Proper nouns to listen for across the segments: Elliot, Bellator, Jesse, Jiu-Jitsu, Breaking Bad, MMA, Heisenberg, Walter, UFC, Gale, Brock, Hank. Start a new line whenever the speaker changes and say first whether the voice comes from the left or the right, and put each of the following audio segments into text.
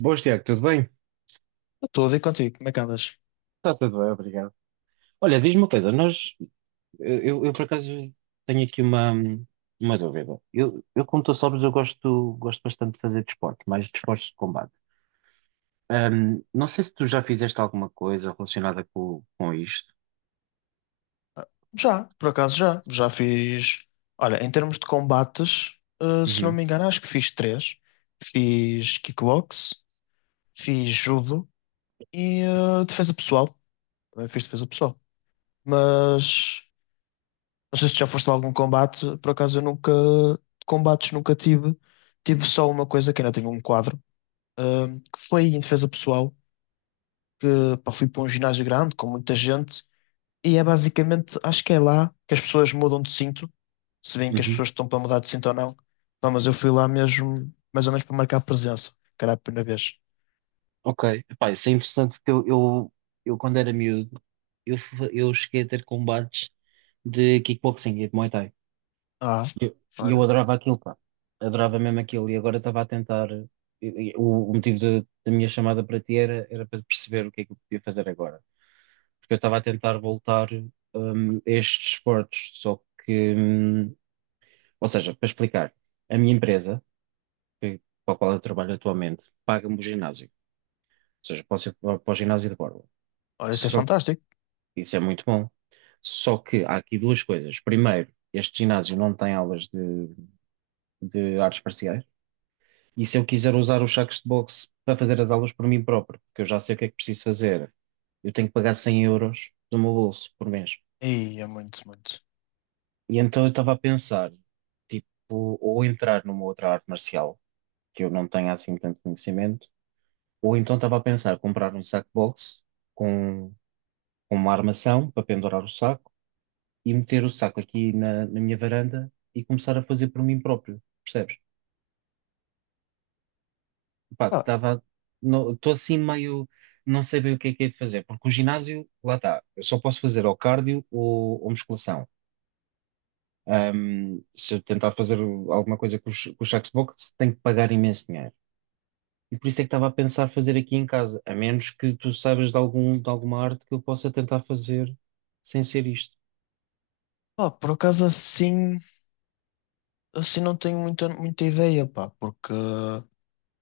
right: Boas, Tiago, tudo bem?
left: Eu estou a dizer contigo, como é que andas?
right: Está tudo bem, obrigado. Olha, diz-me uma coisa, eu por acaso tenho aqui uma dúvida. Como tu sabes, eu gosto bastante de fazer desporto, mais desportos de combate. Não sei se tu já fizeste alguma coisa relacionada com isto.
left: Já, por acaso já. Já fiz. Olha, em termos de combates, se não
right: Uhum,
left: me engano, acho que fiz três. Fiz kickbox, fiz judo e defesa pessoal. Também fiz defesa pessoal. Mas não sei se já foste a algum combate. Por acaso eu nunca. Combates nunca tive. Tive só uma coisa que ainda tive um quadro, eh, que foi em defesa pessoal, que pá, fui para um ginásio grande com muita gente. E é basicamente, acho que é lá que as pessoas mudam de cinto, se bem que as
right: uhum.
left: pessoas estão para mudar de cinto ou não. Pá, mas eu fui lá mesmo, mais ou menos para marcar presença, que era a primeira vez.
right: Ok. Epá, isso é interessante porque eu, quando era miúdo, eu cheguei a ter combates de kickboxing e de Muay Thai.
left: Ah,
right: E eu
left: olha,
right: adorava aquilo, pá. Adorava mesmo aquilo. E agora estava a tentar. O motivo da minha chamada para ti era para perceber o que é que eu podia fazer agora. Porque eu estava a tentar voltar, a estes esportes. Só que ou seja, para explicar, a minha empresa, para a qual eu trabalho atualmente, paga-me o ginásio. Ou seja, posso ir para o ginásio de borla.
left: olha, isso é
right: Só que
left: fantástico.
right: isso é muito bom. Só que há aqui duas coisas. Primeiro, este ginásio não tem aulas de artes marciais. E se eu quiser usar os sacos de boxe para fazer as aulas por mim próprio, porque eu já sei o que é que preciso fazer, eu tenho que pagar 100 euros do meu bolso por mês.
left: E é muito, muito.
right: E então eu estava a pensar, tipo, ou entrar numa outra arte marcial, que eu não tenho assim tanto conhecimento, ou então estava a pensar comprar um saco de boxe com, com uma armação para pendurar o saco e meter o saco aqui na minha varanda e começar a fazer por mim próprio, percebes? Pá,
left: Pá,
right: tava, Estou assim meio, não sei bem o que é de fazer, porque o ginásio, lá está, eu só posso fazer ou cardio ou musculação. Ahm, Se eu tentar fazer alguma coisa com com os sacos de boxe, tenho que pagar imenso dinheiro. E por isso é que estava a pensar fazer aqui em casa, a menos que tu saibas de de alguma arte que eu possa tentar fazer sem ser isto.
left: pá, por acaso assim, assim não tenho muita ideia, pá, porque,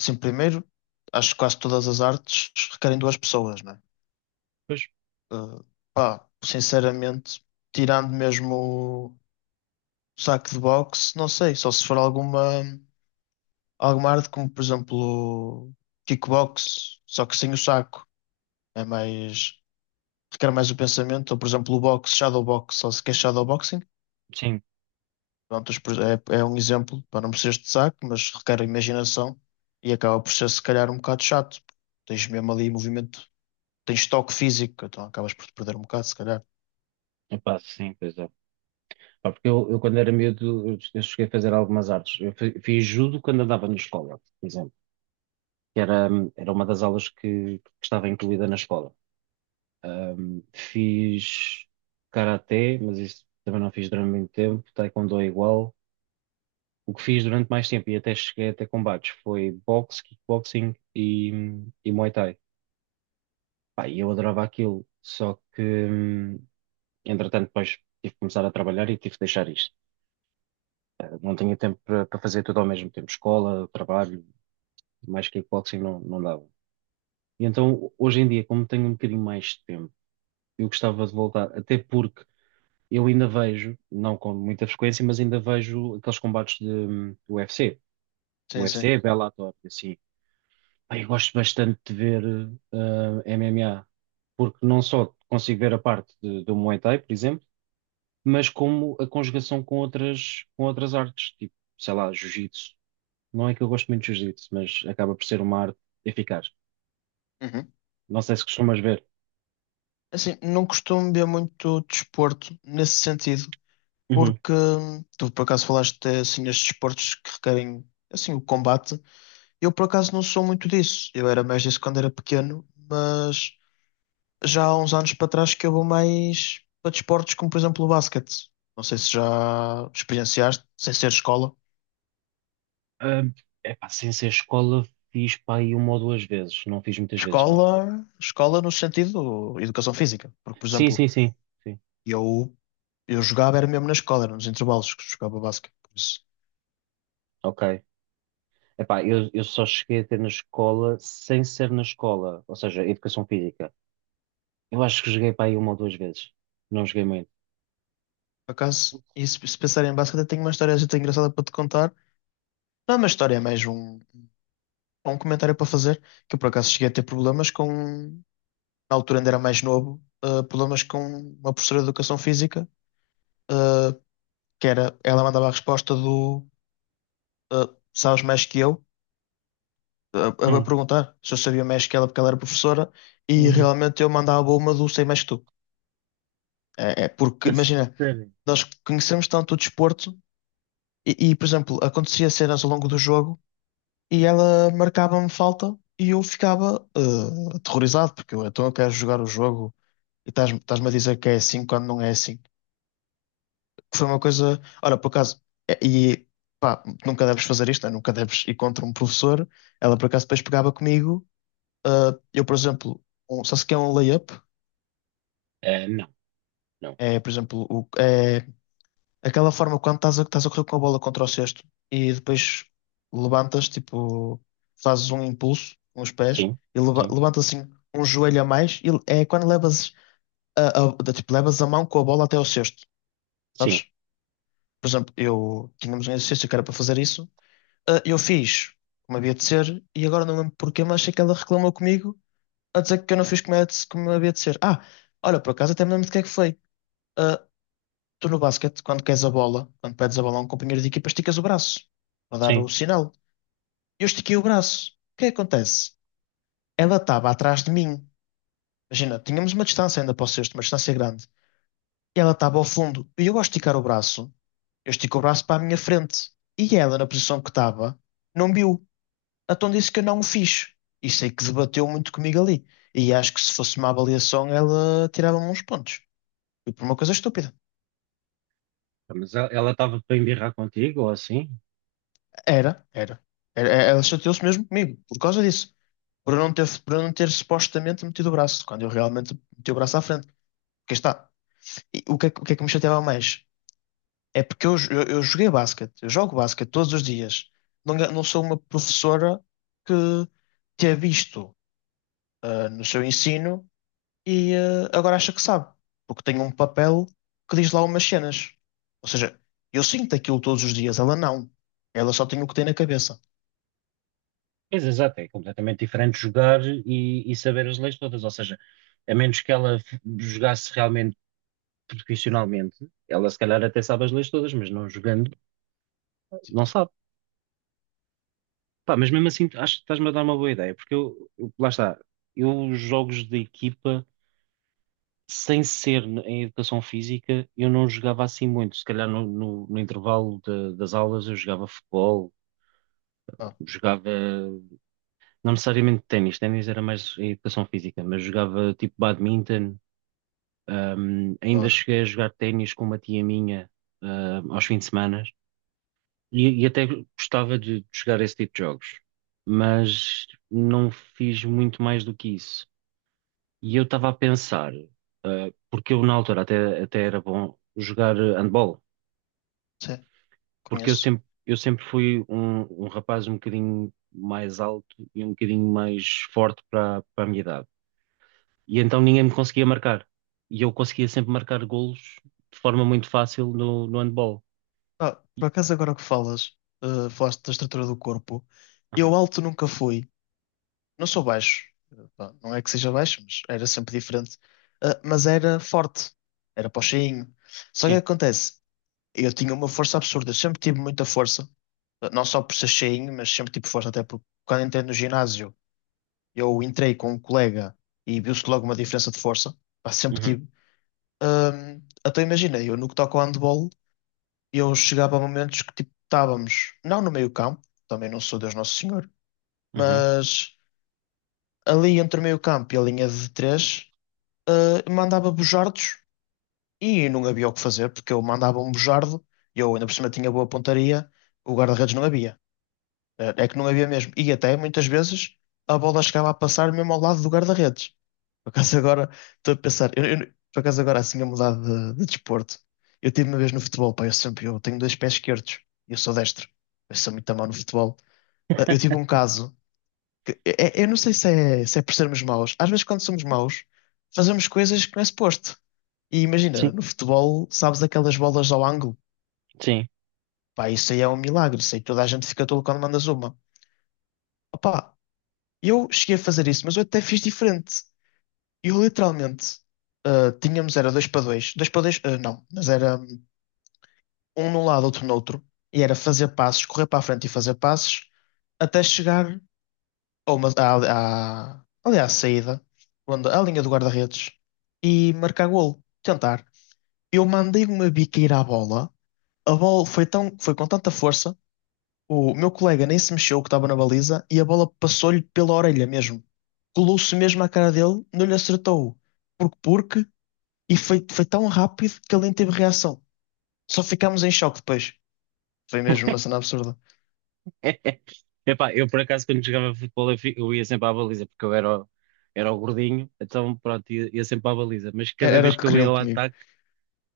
left: assim, primeiro, acho que quase todas as artes requerem duas pessoas, né?
right: Pois,
left: Eh, pá, sinceramente, tirando mesmo o saco de boxe, não sei, só se for alguma. Alguma arte como, por exemplo, kickbox, só que sem o saco. É mais, requer mais o pensamento. Ou, por exemplo, o boxe, shadowbox, só se quer shadowboxing.
right: sim,
left: Pronto, é, é um exemplo para não precisares de saco, mas requer imaginação e acaba por ser, se calhar, um bocado chato. Tens mesmo ali movimento, tens toque físico, então acabas por te perder um bocado, se calhar.
right: epá, sim, pois é. Pá, porque eu quando era miúdo, eu cheguei a fazer algumas artes. Fiz judo quando andava na escola, por exemplo. que era, Era uma das aulas que estava incluída na escola. Fiz karaté, mas isso também não fiz durante muito tempo, taekwondo é igual. O que fiz durante mais tempo e até cheguei até combates foi boxe, kickboxing e Muay Thai. Pá, e eu adorava aquilo, só que entretanto depois tive que começar a trabalhar e tive que deixar isto. Não tinha tempo para fazer tudo ao mesmo tempo, escola, trabalho, mais kickboxing não, não dava. E então hoje em dia, como tenho um bocadinho mais de tempo, eu gostava de voltar, até porque eu ainda vejo, não com muita frequência, mas ainda vejo aqueles combates de UFC.
left: Sim,
right: UFC
left: sim.
right: é Bellator, assim. Pá, eu gosto bastante de ver MMA, porque não só consigo ver a parte do Muay Thai, por exemplo, mas como a conjugação com com outras artes, tipo, sei lá, Jiu-Jitsu. Não é que eu gosto muito de Jiu-Jitsu, mas acaba por ser uma arte eficaz.
left: Uhum.
right: Não sei se costumas ver.
left: Assim, não costumo ver muito desporto nesse sentido. Porque tu por acaso falaste assim nestes esportes que requerem assim o combate. Eu por acaso não sou muito disso. Eu era mais disso quando era pequeno, mas já há uns anos para trás que eu vou mais para desportos como por exemplo o basquete. Não sei se já experienciaste, sem ser escola.
right: Ah, epá, sem ser escola, fiz pá, aí uma ou duas vezes. Não fiz muitas vezes, não.
left: Escola, escola no sentido educação física, porque por
right: Sim,
left: exemplo,
right: sim, sim. Sim.
left: eu eu jogava era mesmo na escola, era nos intervalos que jogava basquete, por isso.
right: Ok. Epá, eu só cheguei a ter na escola sem ser na escola, ou seja, educação física. Eu acho que joguei para aí uma ou duas vezes. Não joguei muito.
left: Por acaso, e se pensar em basquete, eu tenho uma história muito engraçada para te contar. Não é uma história, é mais um, um comentário para fazer, que eu por acaso cheguei a ter problemas com, na altura ainda era mais novo, problemas com uma professora de educação física, eh, que era, ela mandava a resposta do sabes mais que eu, a
right: Hum,
left: perguntar se eu sabia mais que ela porque ela era professora, e
right: uhum.
left: realmente eu mandava uma do sei mais que tu. É, é porque,
right: A
left: imagina,
right: sério?
left: nós conhecemos tanto o desporto, e, por exemplo, acontecia cenas ao longo do jogo e ela marcava-me falta e eu ficava aterrorizado, porque eu, então eu quero jogar o jogo e estás-me a dizer que é assim quando não é assim. Que foi uma coisa, olha, por acaso, eh, e pá, nunca deves fazer isto, né? Nunca deves ir contra um professor. Ela por acaso depois pegava comigo, eh, eu, por exemplo, sabe-se que é um layup?
right: Eh, não, não.
left: É, por exemplo, é aquela forma quando estás a correr com a bola contra o cesto e depois levantas, tipo, fazes um impulso com os pés
right: Sim,
left: e
right: sim,
left: levantas assim um joelho a mais e é quando levas tipo, levas a mão com a bola até ao cesto,
right: sim,
left: sabes? Por exemplo, eu tínhamos um exercício que era para fazer isso, ah, eu fiz como havia de ser e agora não lembro porquê, mas sei que ela reclamou comigo a dizer que eu não fiz como, como havia de ser. Ah, olha, por acaso até me lembro de que é que foi. Ah, tu no basquete, quando queres a bola, quando pedes a bola a um companheiro de equipa, esticas o braço para dar
right: sim.
left: o sinal. Eu estiquei o braço. O que é que acontece? Ela estava atrás de mim. Imagina, tínhamos uma distância ainda para o cesto, uma distância grande. E ela estava ao fundo. E eu, ao esticar o braço, eu estico o braço para a minha frente. E ela, na posição que estava, não viu. Então disse que eu não o fiz. E sei que debateu muito comigo ali. E acho que se fosse uma avaliação, ela tirava-me uns pontos. Foi por uma coisa estúpida.
right: Ah, mas ela estava para embirrar contigo ou assim?
left: Era, era. Ela chateou-se mesmo comigo, por causa disso. Por eu não ter, por eu não ter supostamente metido o braço, quando eu realmente meti o braço à frente. Porque está. E o que é que me chateava mais? É porque eu joguei basquete, eu jogo basquete todos os dias. Não, não sou uma professora que tenha visto ah, no seu ensino e agora acha que sabe, porque tem um papel que diz lá umas cenas. Ou seja, eu sinto aquilo todos os dias, ela não. Ela só tem o que tem na cabeça.
right: Pois exato, é completamente diferente jogar e saber as leis todas. Ou seja, a menos que jogasse realmente profissionalmente, ela se calhar até sabe as leis todas, mas não jogando, não
left: Tipo,
right: sabe. Pá, mas mesmo assim, acho que estás-me a dar uma boa ideia, porque lá está, eu jogos de equipa, sem ser em educação física, eu não jogava assim muito. Se calhar no intervalo das aulas eu jogava futebol,
left: ah,
right: jogava, não necessariamente ténis, ténis era mais em educação física, mas jogava tipo badminton. Ainda
left: olha,
right: cheguei a jogar ténis com uma tia minha, aos fins de semana. E até gostava de jogar esse tipo de jogos, mas não fiz muito mais do que isso. E eu estava a pensar, porque eu na altura até era bom jogar handball,
left: sim,
right: porque
left: conheço.
right: eu sempre fui um rapaz um bocadinho mais alto e um bocadinho mais forte para a minha idade. E então ninguém me conseguia marcar. E eu conseguia sempre marcar golos de forma muito fácil no handball.
left: Ah, por
right: E-
left: acaso agora que falas, falaste da estrutura do corpo, eu
right: Aham.
left: alto nunca fui. Não sou baixo, pá, não é que seja baixo, mas era sempre diferente. Ah, mas era forte, era pochinho. Só que o
right: Sim.
left: que acontece? Eu tinha uma força absurda, eu sempre tive muita força, ah, não só por ser cheinho, mas sempre tive força, até porque quando entrei no ginásio, eu entrei com um colega e viu-se logo uma diferença de força, pá, sempre
right: Uhum.
left: tive. Ahm, então imagina, eu no que toca ao handball, eu chegava a momentos que tipo, estávamos, não no meio campo, também não sou Deus Nosso Senhor,
right: Uhum.
left: mas ali entre o meio campo e a linha de três. Mandava bujardos e não havia o que fazer, porque eu mandava um bujardo, e eu ainda por cima tinha boa pontaria, o guarda-redes não havia. É que não havia mesmo. E até muitas vezes a bola chegava a passar mesmo ao lado do guarda-redes. Por acaso agora estou a pensar, por acaso agora assim a mudar de desporto. Eu tive uma vez no futebol, pá, eu sempre eu tenho dois pés esquerdos, e eu sou destro, eu sou muito mau no futebol. Eu tive um caso é, eu não sei se é, se é por sermos maus. Às vezes, quando somos maus, fazemos coisas que não é suposto. E imagina,
right: Sim,
left: no futebol, sabes aquelas bolas ao ângulo?
right: sim.
left: Pá, isso aí é um milagre. Isso aí toda a gente fica tolo quando mandas uma. Opá, eu cheguei a fazer isso, mas eu até fiz diferente. Eu literalmente, ah, tínhamos, era dois para dois ah, não, mas era um num lado, outro no outro. E era fazer passes, correr para a frente e fazer passes, até chegar ou uma, ali à saída, onde, à linha do guarda-redes, e marcar golo. Tentar. Eu mandei uma biqueira à bola, a bola foi, tão, foi com tanta força, o meu colega nem se mexeu que estava na baliza, e a bola passou-lhe pela orelha mesmo. Colou-se mesmo à cara dele, não lhe acertou. Porque foi, foi tão rápido que ele nem teve reação. Só ficámos em choque depois. Foi mesmo uma cena absurda.
right: Epá, eu por acaso quando jogava futebol eu ia sempre à baliza porque eu era, era o gordinho, então pronto, ia sempre à baliza, mas
left: Era,
right: cada
left: era
right: vez
left: o que
right: que eu ia
left: queriam
right: ao
left: comigo.
right: ataque,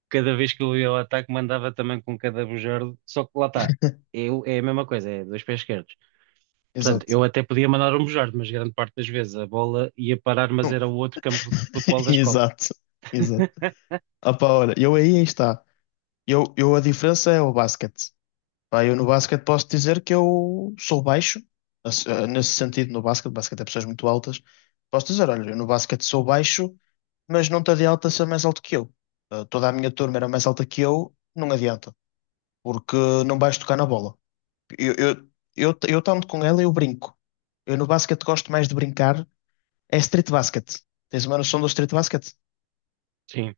right: cada vez que eu ia ao ataque mandava também com cada bujardo, só que lá está, é a mesma coisa, é dois pés esquerdos. Portanto,
left: Exato.
right: eu até podia mandar um bujardo, mas grande parte das vezes a bola ia parar, mas era o outro campo de futebol da escola.
left: Exato. Exato. Ah pá, olha, eu aí está. Eu A diferença é o basquete. Pá, eu no basquete posso dizer que eu sou baixo, assim, nesse sentido, no basquete, basquete é pessoas muito altas. Posso dizer, olha, eu no basquete sou baixo, mas não te adianta ser mais alto que eu. Eh, toda a minha turma era mais alta que eu, não adianta, porque não vais tocar na bola. Eu, eu, eu tanto com ela, eu brinco. Eu no basquete gosto mais de brincar, é street basket. Tens uma noção do street basket?
right: Sim,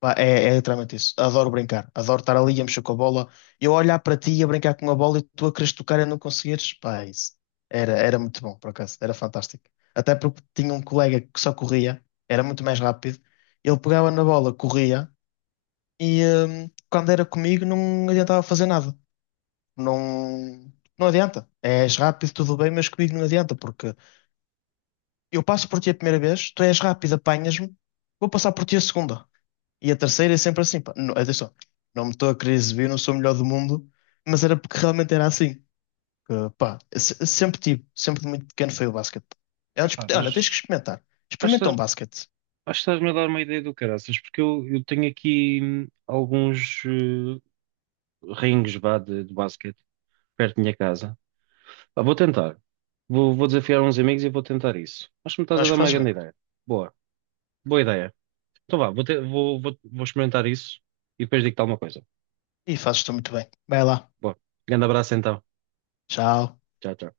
left: Pá, é, é literalmente isso. Adoro brincar. Adoro estar ali a mexer com a bola. Eu olhar para ti e a brincar com a bola e tu a quereres tocar e não conseguires. Pá, é isso. Era, era muito bom, por acaso. Era fantástico. Até porque tinha um colega que só corria. Era muito mais rápido. Ele pegava na bola, corria. E quando era comigo não adiantava fazer nada. Não, não adianta. És rápido, tudo bem, mas comigo não adianta. Porque eu passo por ti a primeira vez, tu és rápido, apanhas-me. Vou passar por ti a segunda. E a terceira é sempre assim, pá, não, atenção, não me estou a querer exibir, não sou o melhor do mundo, mas era porque realmente era assim. Que, pá, sempre tive, sempre de muito pequeno foi o basquete. É um
right: epá,
left: desporto- olha, tens que
right: mas
left: experimentar.
right: acho que
left: Experimenta um basquete.
right: acho que estás-me a dar uma ideia do caraças, porque eu tenho aqui alguns rings vá, de basquete perto da minha casa. Pá, vou tentar. Vou desafiar uns amigos e vou tentar isso. Acho que me
left: Eu
right: estás a
left: acho
right: dar
left: que
right: uma
left: fazes
right: grande
left: bem.
right: ideia. Boa, boa ideia. Então vá, vou, te- vou, vou, vou experimentar isso e depois digo-te alguma coisa.
left: E fazes-te muito bem. Vai lá.
right: Boa. Grande abraço então.
left: Tchau.
right: Tchau, tchau.